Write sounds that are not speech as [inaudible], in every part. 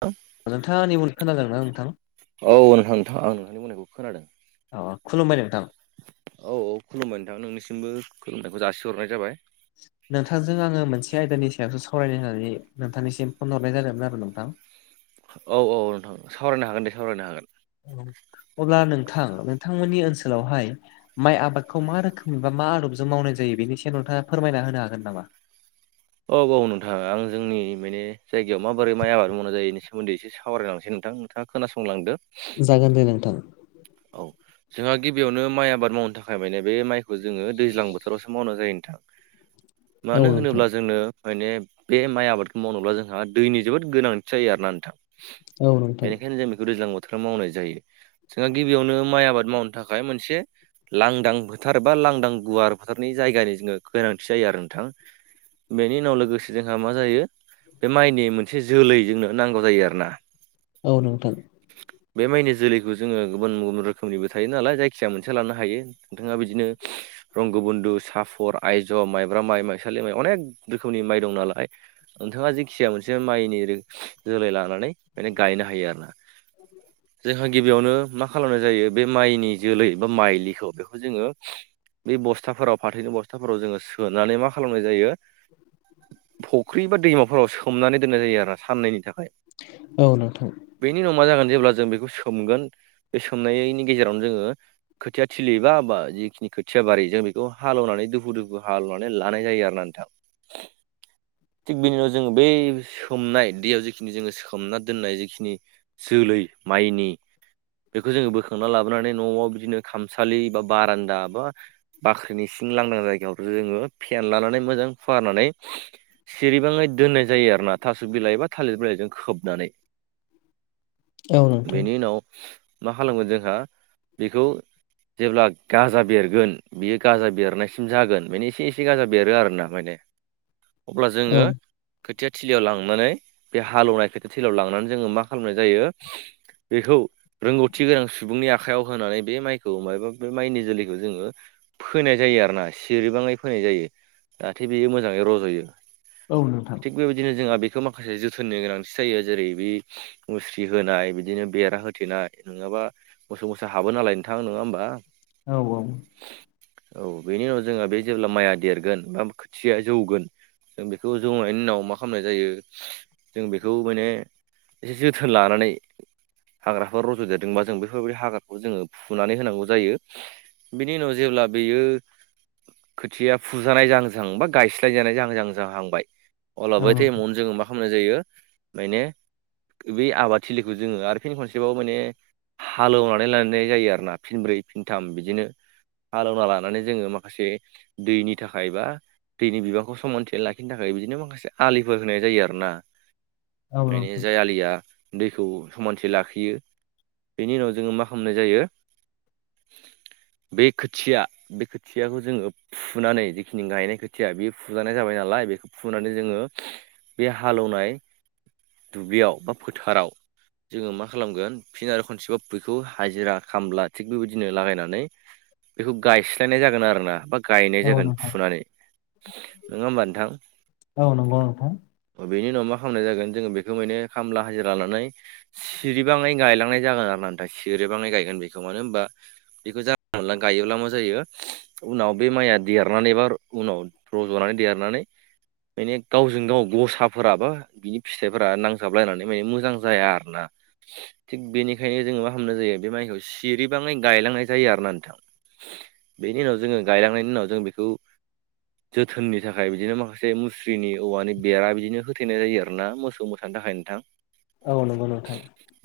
औ नोंथा निबल खोनाजादों नोंथां? औ नोंथांोंथां आं नोंथांनि बुंनायखौ खोनादों। अ खुलुमबाय नोंथां। औ औ खुलुमबाय नोंथां नोंनिसिमबो खुलुमनायखौ जासिहरनाय जाबाय। नोंथांजों आङो मोनसे आयदानि सायावसो सावरायनो होननानै नोंथांनिसिम फन हरनाय जादोंमोन आरो नोंथां। औ औ नोंथां सावरायनो हागोन दे सावरायनो हागोन। अब्ला नोंथां नोंथांमोननि ओनसोलावहाय माइ आबादखौ मा रोखोमनि बा मा आदबजों मावनाय जायो बेनि सायाव नोंथाङा फोरमायना होनो हागोन नामा? औ ब नोंथाङा आं जोंनि माने जायगायाव माबोरै माइ आबाद मावनाय जायो बेनि सोमोनदै एसे सावरायलालांसै नोंथां नोंथाङा खोनासंलांदो। जागोन दे नोंथां औ जोंहा गिबियावनो माइ आबाद मावनो थाखाय माने बे माइखौ जोङो दैज्लां बोथोरावसो मावनाय जायो नोंथां। [inaudible] मानो नोंथां होनोब्ला जोंङनो माने बे माइ आबादखौ मावनोब्ला जोंहा दैनि जोबोद गोनांथि जायो आरोना नोंथां? औ नोंथां बेनिखायनो जों बेखौ दैज्लां बोथोराव मावनाय जायो। जोंहा गिबियावनो माइ आबाद मावनो थाखाय मोनसे लांदां फोथार बा लांदां गुवार फोथारनि जायगानि जोङो गोनांथि जायो आरो नोंथां। बेनि उनाव लोगोसे जोंहा मा जायो? बे माइनि मोनसे जोलै जोंनो नांगौ जायो आरो ना? औ नोंथां बे माइनि जोलैखौ जोङो गुबुन गुबुन रोखोमनिबो थायो नालाय थजायखिजाया मोनसे लानो हायो नोंथाङा बिदिनो रंग बन्धु साफर आयज' माइब्रा माइ माइसालि माइ अनेक रोखोमनि माइ दं नालाय। नोंथाङा जेखिजाया मोनसे माइनि जोलै लानानै माने गायनो हायो आरो। जोंहा गिबियावनो मा म खालामनाय जायो बे माइनि जोलै बा माइलिखौ बेखौ जोङो बे बस्थाफोराव फाथैनि बस्थाफोराव जोङो सोनानै मा खालामनाय जायो? फुख्रि बा दैमाफोराव सोमनानै दोननाय जायो आरो साननैनि थाखाय। औ नथां बेनि उनाव मा जागोन जेब्ला जों बेखौ सोमगोन बे सोमनायनि गेजेरावनो जोङो खोथिया थिलियोबा बा जिखिनि खोथिया बारि जों बेखौ हालेवनानै दुफु दोफु हालेवनानै लानाय जायो आर ना नोंथां। [inaudible] थिग बिनि उनाव जोङो बै सोमनाय दैयाव जिखिनि जोङो सोमना दोननाय जिखिनि जोलै माइनि बेखौ जोङो बोखांना लाबोनानै न'आव बिदिनो खामसालि बा बारान्दा बा बाख्रिनि सिं लांदां जायगायावथो जोङो फेन लानानै मोजां फुवारनानै सेरबाङै दोननाय जायो आरोोना थास' बिलाइ बा थालिर बिलाइजों खोबनानै। [inaudible] औ नोंथां बेनि उनाव मा खालामगोन जोंहा बेखौ जेब्ला गाजा बेरगोन बियो गाजा बेरनायसिम जागोन माने एसे एसे गाजा बेरो आर ना माने अब्ला औ जोङो खोथिया थिलियाव लांनानै बे हालौनाय खोथिया थिलियाव लांनानै जोङो मा खालामनाय जायो बेखौ रोंगौथि गोनां सुबुंनि आखायाव होनानै बे माइखौ मायबा बे माइनि जोलैखौ जोङो फोनाय जायो आरो ना सिरिबाङै फोनाय जायो जाहाथे बेयो मोजाङै रज'यो। औ नोंथां। थिग बेबायदिनो जोंहा बेखौ माखासे जोथोननि गोनांथि जायो जेरै बै मुस्रि होनाय बिदिनो बेरा होथेनाय नोङाबा मोसौ मोसा हाबो नालाय नोंथां नोङा होमबा? औ औ। औ बेनि उनाव जोंहा बे जेब्ला माइआ देरगोन बा खोथिया जौगोन जों बेखौ जौनायनि उनाव मा खामनाय जायो जों बेखौ माने एसे जोथोन लानानै हाग्रा फोर र'ज देरदोंबा जों बेफोरबायदि हाग्राखौ जोङो फुनानै होनांगौ जायो। बिनि उनाव जेब्ला बेयो खोथिया फुजानाय जाहां जाहां बा गायस्लाय जानाय जाहां जाहां जाहांबाय अला औ बै नोंथां टाइमावनो जोङो मा खामनाय जायो मायने बै आबाद थिलिखौ जोङो आरो फिन खन सेबाव माने हालौनानै लानाय जायो आरोना फिनब्रै फिनथाम बिदिनो हालौना लानानै जोङो माखासे दैनि थाखाय बा दैनि बिबांखौ समानथियै लाखिनो थाखाय बिदिनो माखासे आलिफोर होनाय जायो आरो ना। औ बिनि नोंथां जाय आलिया दैखौ समानथि लाख बियो बेनि उनाव जोङो मा खामनाय जायो? [inaudible] बे खोथिया बे खोथियाखौ जोङो फुनानै जिखिनि गायनाय खोथिया बेयो फुजानाय जाबाय नालाय बेख फुनानै जोङो बे हालौनाय दुब्लियाव बा फोथाराव जोङो मा खालामगोन फिन आरो खनसेबाव बिखौ हाजिरा खामला थिग बेबायदिनो लागायनानै बेखौ गायस्लायनाय जागोन आरो ना बा गायनाय औ जागोन नोंथां फुनानै। नोङा होमबा नोंथां? औ नंगौ नोंथां अ बेनि उनाव मा खामनाय जागोन जोङो बेखौ मायने खामला हाजिरा लानाय सिरिबाङै गायलांनाय जागोन आरो ना नोंथा सिरिबाङै गायगोन बेखौ। मानो होनबा बेखौ जानला मोनला गायोब्ला मा जायो उनाव बे माइया देरनानै बार उनाव रज'नानै देरनानै माने गावजों गाव गसाफोराबो बिनि फिथाइफोरा नांजाबलायनानै माने मोजां जाया आरना। थिग बेनिखायनो जोङो मा खामनाय जायो बे माइखौ सिरिबाङै गायलांनाय जायो आरो ना नोंथां। बेनि उनाव जोङो गायलांनायनि उनाव जों बेखौ जोथोननि थाखाय बिदिनो माखासे मुस्रिनि औवानि बेरा बिदिनो होथेनाय जायो आरना मोसौ मोस थानो थाखाय नोंथां। औ नंगौ नोंथां।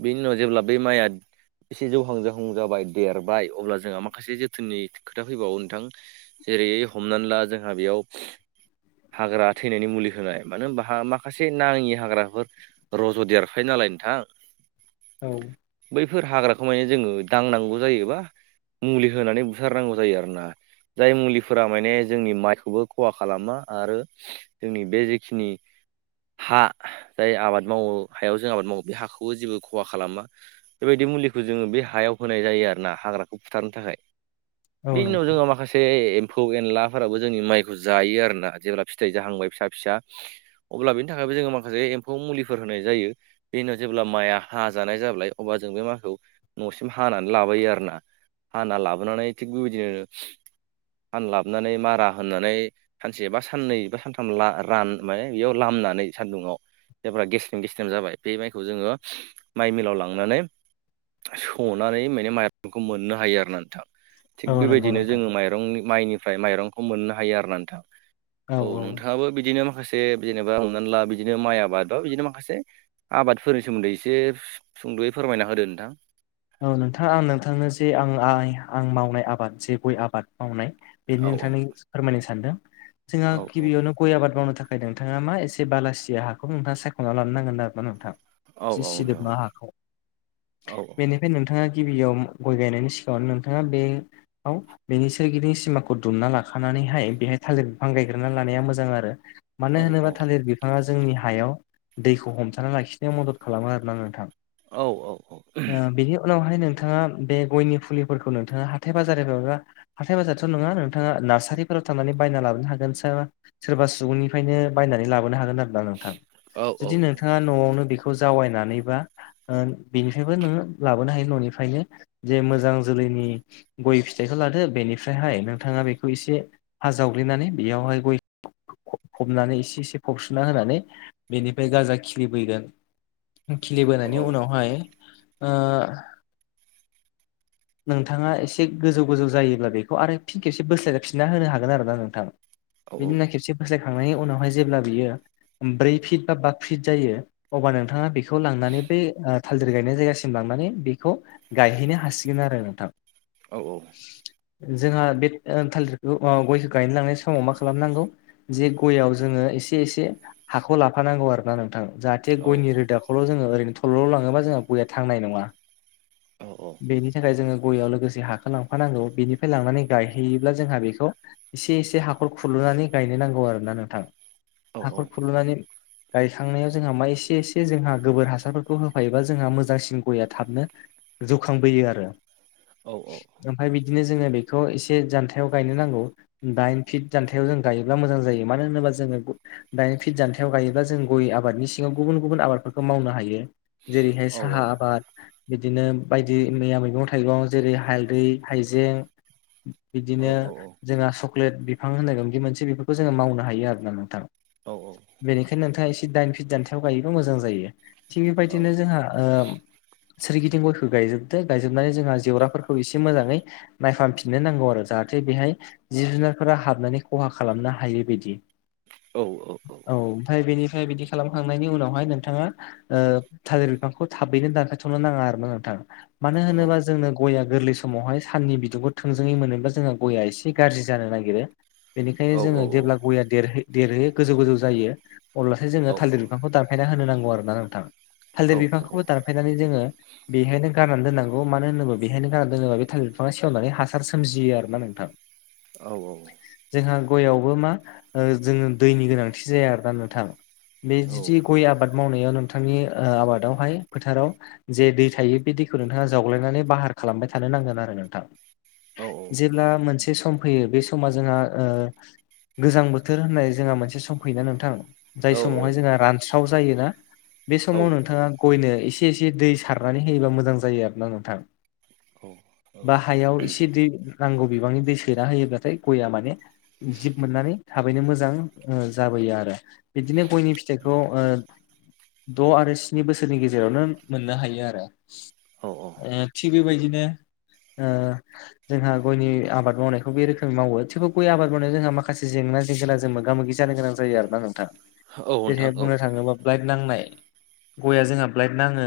बेनि उनाव जेब्ला बे माइआ एसे जौहां जौहां जाबाय देरबाय अब्ला जोंहा माखासे जोथोननि खोथा फैबावो नोंथां। जेरैयै हमनान ला जोंहा बेयाव हाग्रा थैनायनि मुलि होनाय मानो होनबा हा माखासे नाङि हाग्राफोर रज' देरखायो नालाय नोंथां औ बैफोर हाग्राखौ माने जोङो दांनांगौ जायोबा मुलि होनानै बुथार नांगौ जायो आरो ना। जाय मुलिफोरा मायने जोंनि माइखौबो खहा खालामा आरो जोंनि बे जेखिनि हा जाय आबाद मावो हायाव जों आबाद मावो बे हाखौबो जेबो खहा खालामा बेबायदि मुलिखौ जोङो बे हायाव होनाय जायो आरो ना हाग्राखौ फुथारनो थाखाय। औ बेनि उनाव नोंथां जोंङहा माखासे फौ एनलाफोराबो जोंनि माइखौ जायो आरोना जेब्ला फिथाइ जाहांबाय फिसा फिसा। अब्ला बेनि थाखायबो जोङो माखासे एम्फौ मुलिफोर होनाय जायो बेनिनाव जेब्ला माया हाजानाय जाबाय अब्ला जों बे माखौ न'सिम हानानै लाबायो आरो ना। हाना लाबोनानै थिग बेबायदिनो हाना लाबोनानै मारा होननानै सानसे बा साननैबा सानथाम रान माने बेयाव लामनानै सान्दुङाव जायफ्रा गेस्लेम गेस्लेम जाबाय बे माइखौ जोङो माइ मिलाव लांनानै सौनानै माने माइफोरखौ मोननो हायो आरो नोंथाङां? थिग औ नंगौ बेबायदिनो नोंथां जोङो माइरंनि माइनिफ्राय माइरंखौ मोननो हायो आरो ना नोंथां। औ नोंथाङाबो बिदिनो माखासे जेनेबा हमनानै ला बिदिनो माइ आबाद बा बिदिनो माखासे आबादफोरनि सोमोन्दै एसे सुंद'यै फोरमायना होदो नोंथां। औ नोंथां आं नोंथांनो जे आं आ आं मावनाय आबाद जे गय आबाद मावनाय ‌। बेनो औ नोंथांनो फोरमायनो सानदों जोंहा औ गिबियावनो गय आबाद मावनो थाखाय नोंथाङा मा एसे बालासिया हाखौ नोंथाङा सायख'ना लानो नांगोन न आरो ना नोंथां। औ जि औ नोंथां सिदोबा हाखौ औ बेनिफ्राय नोंथाङा गिबियाव गय गायनायनि सिगाङाव नोंथाङा बेयाव बेनि सोरगिदिं सिमाखौ दुमना लाखानानैहाय बेहाय थालिर बिफां गायग्रोना लानाया मोजां आरो मानो औ औ होनोब्ला थालिर बिफाङा जोंनि हायाव दैखौ हमथाना लाखिनायाव मदद खालामो आरोना नोंथां। औ औ बिनि उनावहाय नोंथाङा बे गयनि फुलिफोरखौ नोंथाङा हाथाय बाजार मा हाथाय बाजाराथ' नङा नोंथाङा नार्सारिफोराव थांनानै बायना लाबोनो हागोन सार सोरबा सुबुंनिफ्रायनो बायनानै लाबोनो हागोन आरो। नोंथ औ औ जु नोंथाङा न'आवनो बेखौ जावायनानैबानि बेायबो नोङो लाबोनो हायो न'निफ्रायनो जे मोजां जोलैनि गय फिथाइखौ लादो बेनिफ्रायहायउ महर नोंथाङा बेखौ एसे हा जावग्लिनानै बेयावहाय गय फबनानै एसे एसे फबसोनना होनानै बेनिफ्राय गाजा खिलिबोगोन खिलिबोनायनि उनावहाय ओ नोंथाङा एसे गोजौ गोजौ जायोब्ला बेखौ आरो फिन खेबसे बोस्लायफिनना होनो हागोन आरोोना नोंथाङा बिनि उना खेबसे फस्लायखांनायनि उनावहाय जेब्ला बियो ब्रै फिट बा बा फिट जायो अब्ला नोंथाङा बे खौ लानानै बे ओ थालिर गायनाय जायगासिम लांनानै नायफिननो हासिगोन आरो नोंथां। औ औ जोंहा बे थालिरखौ गयखौ गायनो लांनाय समाव मा खालामनांगौ? जे गयाव जोङो एसे एसे हाखौ लाफानांगौ आरो ना नोंथां जाहाथे जे गयनि रोदाखौल' जोङो ओरैनो थल'ल' लाङोबा जोंहा गया थांनाय नङा। औ औ बेनि थाखाय जोङो गययाव लोगोसे हाखौ लांफानांगौ बेनिफ्राय लांनानै गायहैयोब्ला जोंहा बेखौ एसे एसे हाखर खुुरलुनानै गायनो नांगौ आरो ना नोंथां। हाखर खुलुनानै गायखांनायाव जोंहा मा एसे एसे जोंहा गोबोर हासारफोरखौ होफायोबा जों जोंहा मोजांसिन गया थाबनो जौखांबोयो आरो। औ औ ओमफ्राय बिदिनो जोङो बेखौ एसे जानथायाव गायनो नांगौ। दाइन फिट जान्थायाव जों गायोब्ला मोजां जायो मानो होनोबा जोङो दानि फिट जान्थायाव गायोब्लाा जों गय आबादनि सिङाव गुबुन गुबुन आबादफोरखौ मावनो हायो। जेरैहाय साहा आबाद बिदिनो बायदि मैया मैगं थाइगं जेरै हालदै हाइजें बिदिनो जोंहा चक्लेट बिफां होननाय गोन बे मोनसे बेफोरखौ जोङो मावनो हायो आरो ना नोंथां। औ औ बेनिखायनो नोंथाङा एसे दाइन फिट दान्थायाव गायोबा मोजां जायो थिग बेबायदिनो जोंहा ओ सोरगिदिं गयखौ गायजोबदो गायजोबनानै जोंहा जेवराफोरखौ एसे मोजाङै नायफामफिननो नांगौ आरो जाहाथे बेहाय जिब जुनारफोरा हाबनानै खहा खालामनो हायैबायदि औ ओमफ्राय बेनिफ्राय बिदि खालामखांनायनि उनावहाय नोंथाङा ओ थालिर बिफांखौ थाबैनो दानखायथ'नो नाङा आरोना नोंथाङा मानो होनोबा जोंनो गया गोरलै सम समावहाय साननि बिदुंखौ थोंजोङै मोनोब्ला जोंहा गया एसे गाज्रि जानो नागिरो बेनिखायनो जोङो देब्ला गया देरहो- देरहोयो गोजौ गोजौ जायो अब्लासो जोङो थालिर बिफांखौ दानफायना होनो नांगौ आरोन ना नोंथां थालिर बिफांखौबो दानफायनानै जोङो बेहायनो गारनानै दोननांगौ मानो होनोब्ला बेहायनो गाननानै दोनोबा बे थालिर बिफाङा सेवनानै हासार सोमजियो आरो ना नोंथां [inaudible] औ औ औ जोंहा गयावबो मा ओ जोंनो दैनि गोनांथि जाया आरोना नोंथां बे जिदि गय आबाद मावनायाव नोंथांनि आबादावहाय फोथाराव जे दै थायो बे दैखौ नोंथाङा जावग्लायनानै बाहार खालामबाय थानो नांगोन आरो नोंथां जेब्ला मोनसे सम फैयो बे सम समा जोंहा ओ गोजां बोथोर होननाय जोंहा मोनसे सम फैयोना नोंथां जाय समावहाय जोंहा रानस्राव जायोना बे समाव नोंथाङा गयनो एसे एसे दै सारनानै होयोबा मोजां जायो आरो ना नोंथां बा औ हायाव एसे दै नांगौ बिबांनि दै सैना होयोब्लाथाय गया माने जिब मोननानै थाबैनो मोजां जाबोयो आरो बिदिनो गयनि औ फिथाइखौ ओ द' आरो स्नि बोसोरनि गेजेरावनो मोननो हायो आरो औ औ ओ थिग बेबायदिनो ओ जोंहा गयनि आबाद मावनायखौ बे रोखोमै मावो थेवबो गय आबाद मावनायाव जोंहा माखासे जेंना जेंगोना जों मोगा मोगि जानो गोनां जायो आरो ना नोंथां जेरैहाय बुंनो थाङोबा ब्लाइट नांनाय गयआ जोंहा ब्लाइट नाङो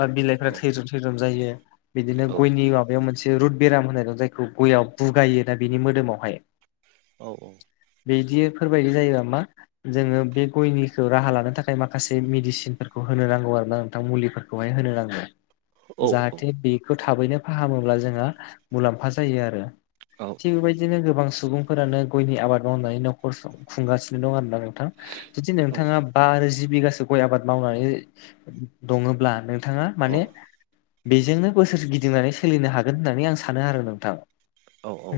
बा बिलाइफ्रा थैद्रुम थैद्रोम जायो बिदिनो गयनि गां बेयाव मोनसे रुद बेराम होनाय दं जायखौ गयाव बुगायो ना बिनि मोदोमावहाय औ औ बिदिफोरबायदि जायोबा मा जोङो बे गयनिखौ राहा लानो थाखाय माखासे मेदिसिन होनोांगौ आरोना नोंथां मुलिफोरखौहाय होनो नांगोन जाहाथे बे बेखौ थाबैनो फाहामोब्ला जोंहा मुलाम्फा जायो आरो औ थिग बेबायदिनो गोबां सुबुंफोरानो गयनि आबाद मावनानै नखर खुंगासिनो दं आरोना नों थां जुदि नोंथाङा बा जि बिघासो गय आबाद मावनानै दङब्ला नोंथाङा माने बेजोंनो बोसोरसे गिदिंनानै सोलिनो हागोन होननानै आं सानो आरो नोंथां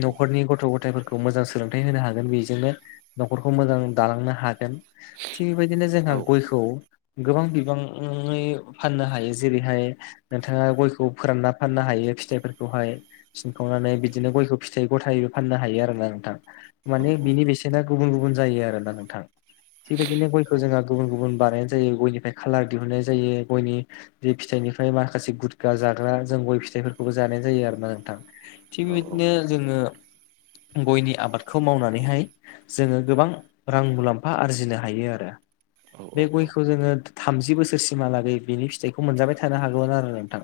न'खरनि गथ' गथायफोरखौ खौ मोजां सोलोंथाइ होनो हागोन बेजोंनो न'खरखौ मोजां दालांनो हागोन थिग बेबायदिनो जोंहा गयखौ गोबां बिबाङै फाननो हायो जेरैहाय नोंथाङा गयखौ फोरानना फाननो हायो फिथाइफोरखौहाय सिनखावनानै बिदिनो गयखौ फिथाइ गथायैबो फाननो हायो आरोना नोंथां माने बिनि बेसेना गुबुन गुबुन जायो आरोना नोंथां थिग बिदिनो गयखौ जोंहा गुबुन गुबुन बानायनाय जायो गयनिफ्राय खालार दिहुननाय जायो गयनि बे फिथाइनिफ्राय माखासे गुदगा जाग्रा जों गय फिथाइफोरखौबो जानाय जायो आरो ना नोंथां थिग बेबायदिनो जोङो गयनि आबादखौ मावनानैहाय जोङो गोबां रां मुलाम्फा आरजिनो हायो आरो औ औ खौ जोङो थामजि बोसोर सिमहालागै बिनि फिथाइखौ मोनजाबाय थानो हागोन आरोना नोंथां।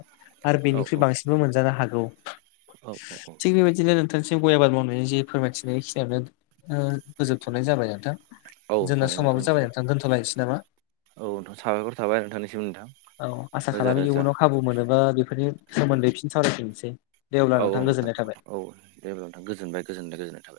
आरो बेनिख्रुइ बांसिनबो मोनजानो हागौ थिग बेबायदिनो थांसिम गय आबाद मावनायनि जि फोरमायथिनाय खिनियानो ओ फोजोबथ'नाय जाबाय नोंथां। औ जोंना समाबो जाबाय नोंथांनिसिमबो नोंथां दोनथ'लायनसै नामा? औ नोंथां साबायखर थाबाय नोंथांनिसिम नोंथां। औ आसा रोजा खालामो रोजा इयुनाव खाबु मोनोबा बेफोरनि सोमोन्दै फिन सावराय फिनसै। दे अब्ला औ औ नोंथां गोजोननाय थाबाय। औ नोंथां गोजोनबाय गोजोन्नाय गोजोन्नाय थाबाय।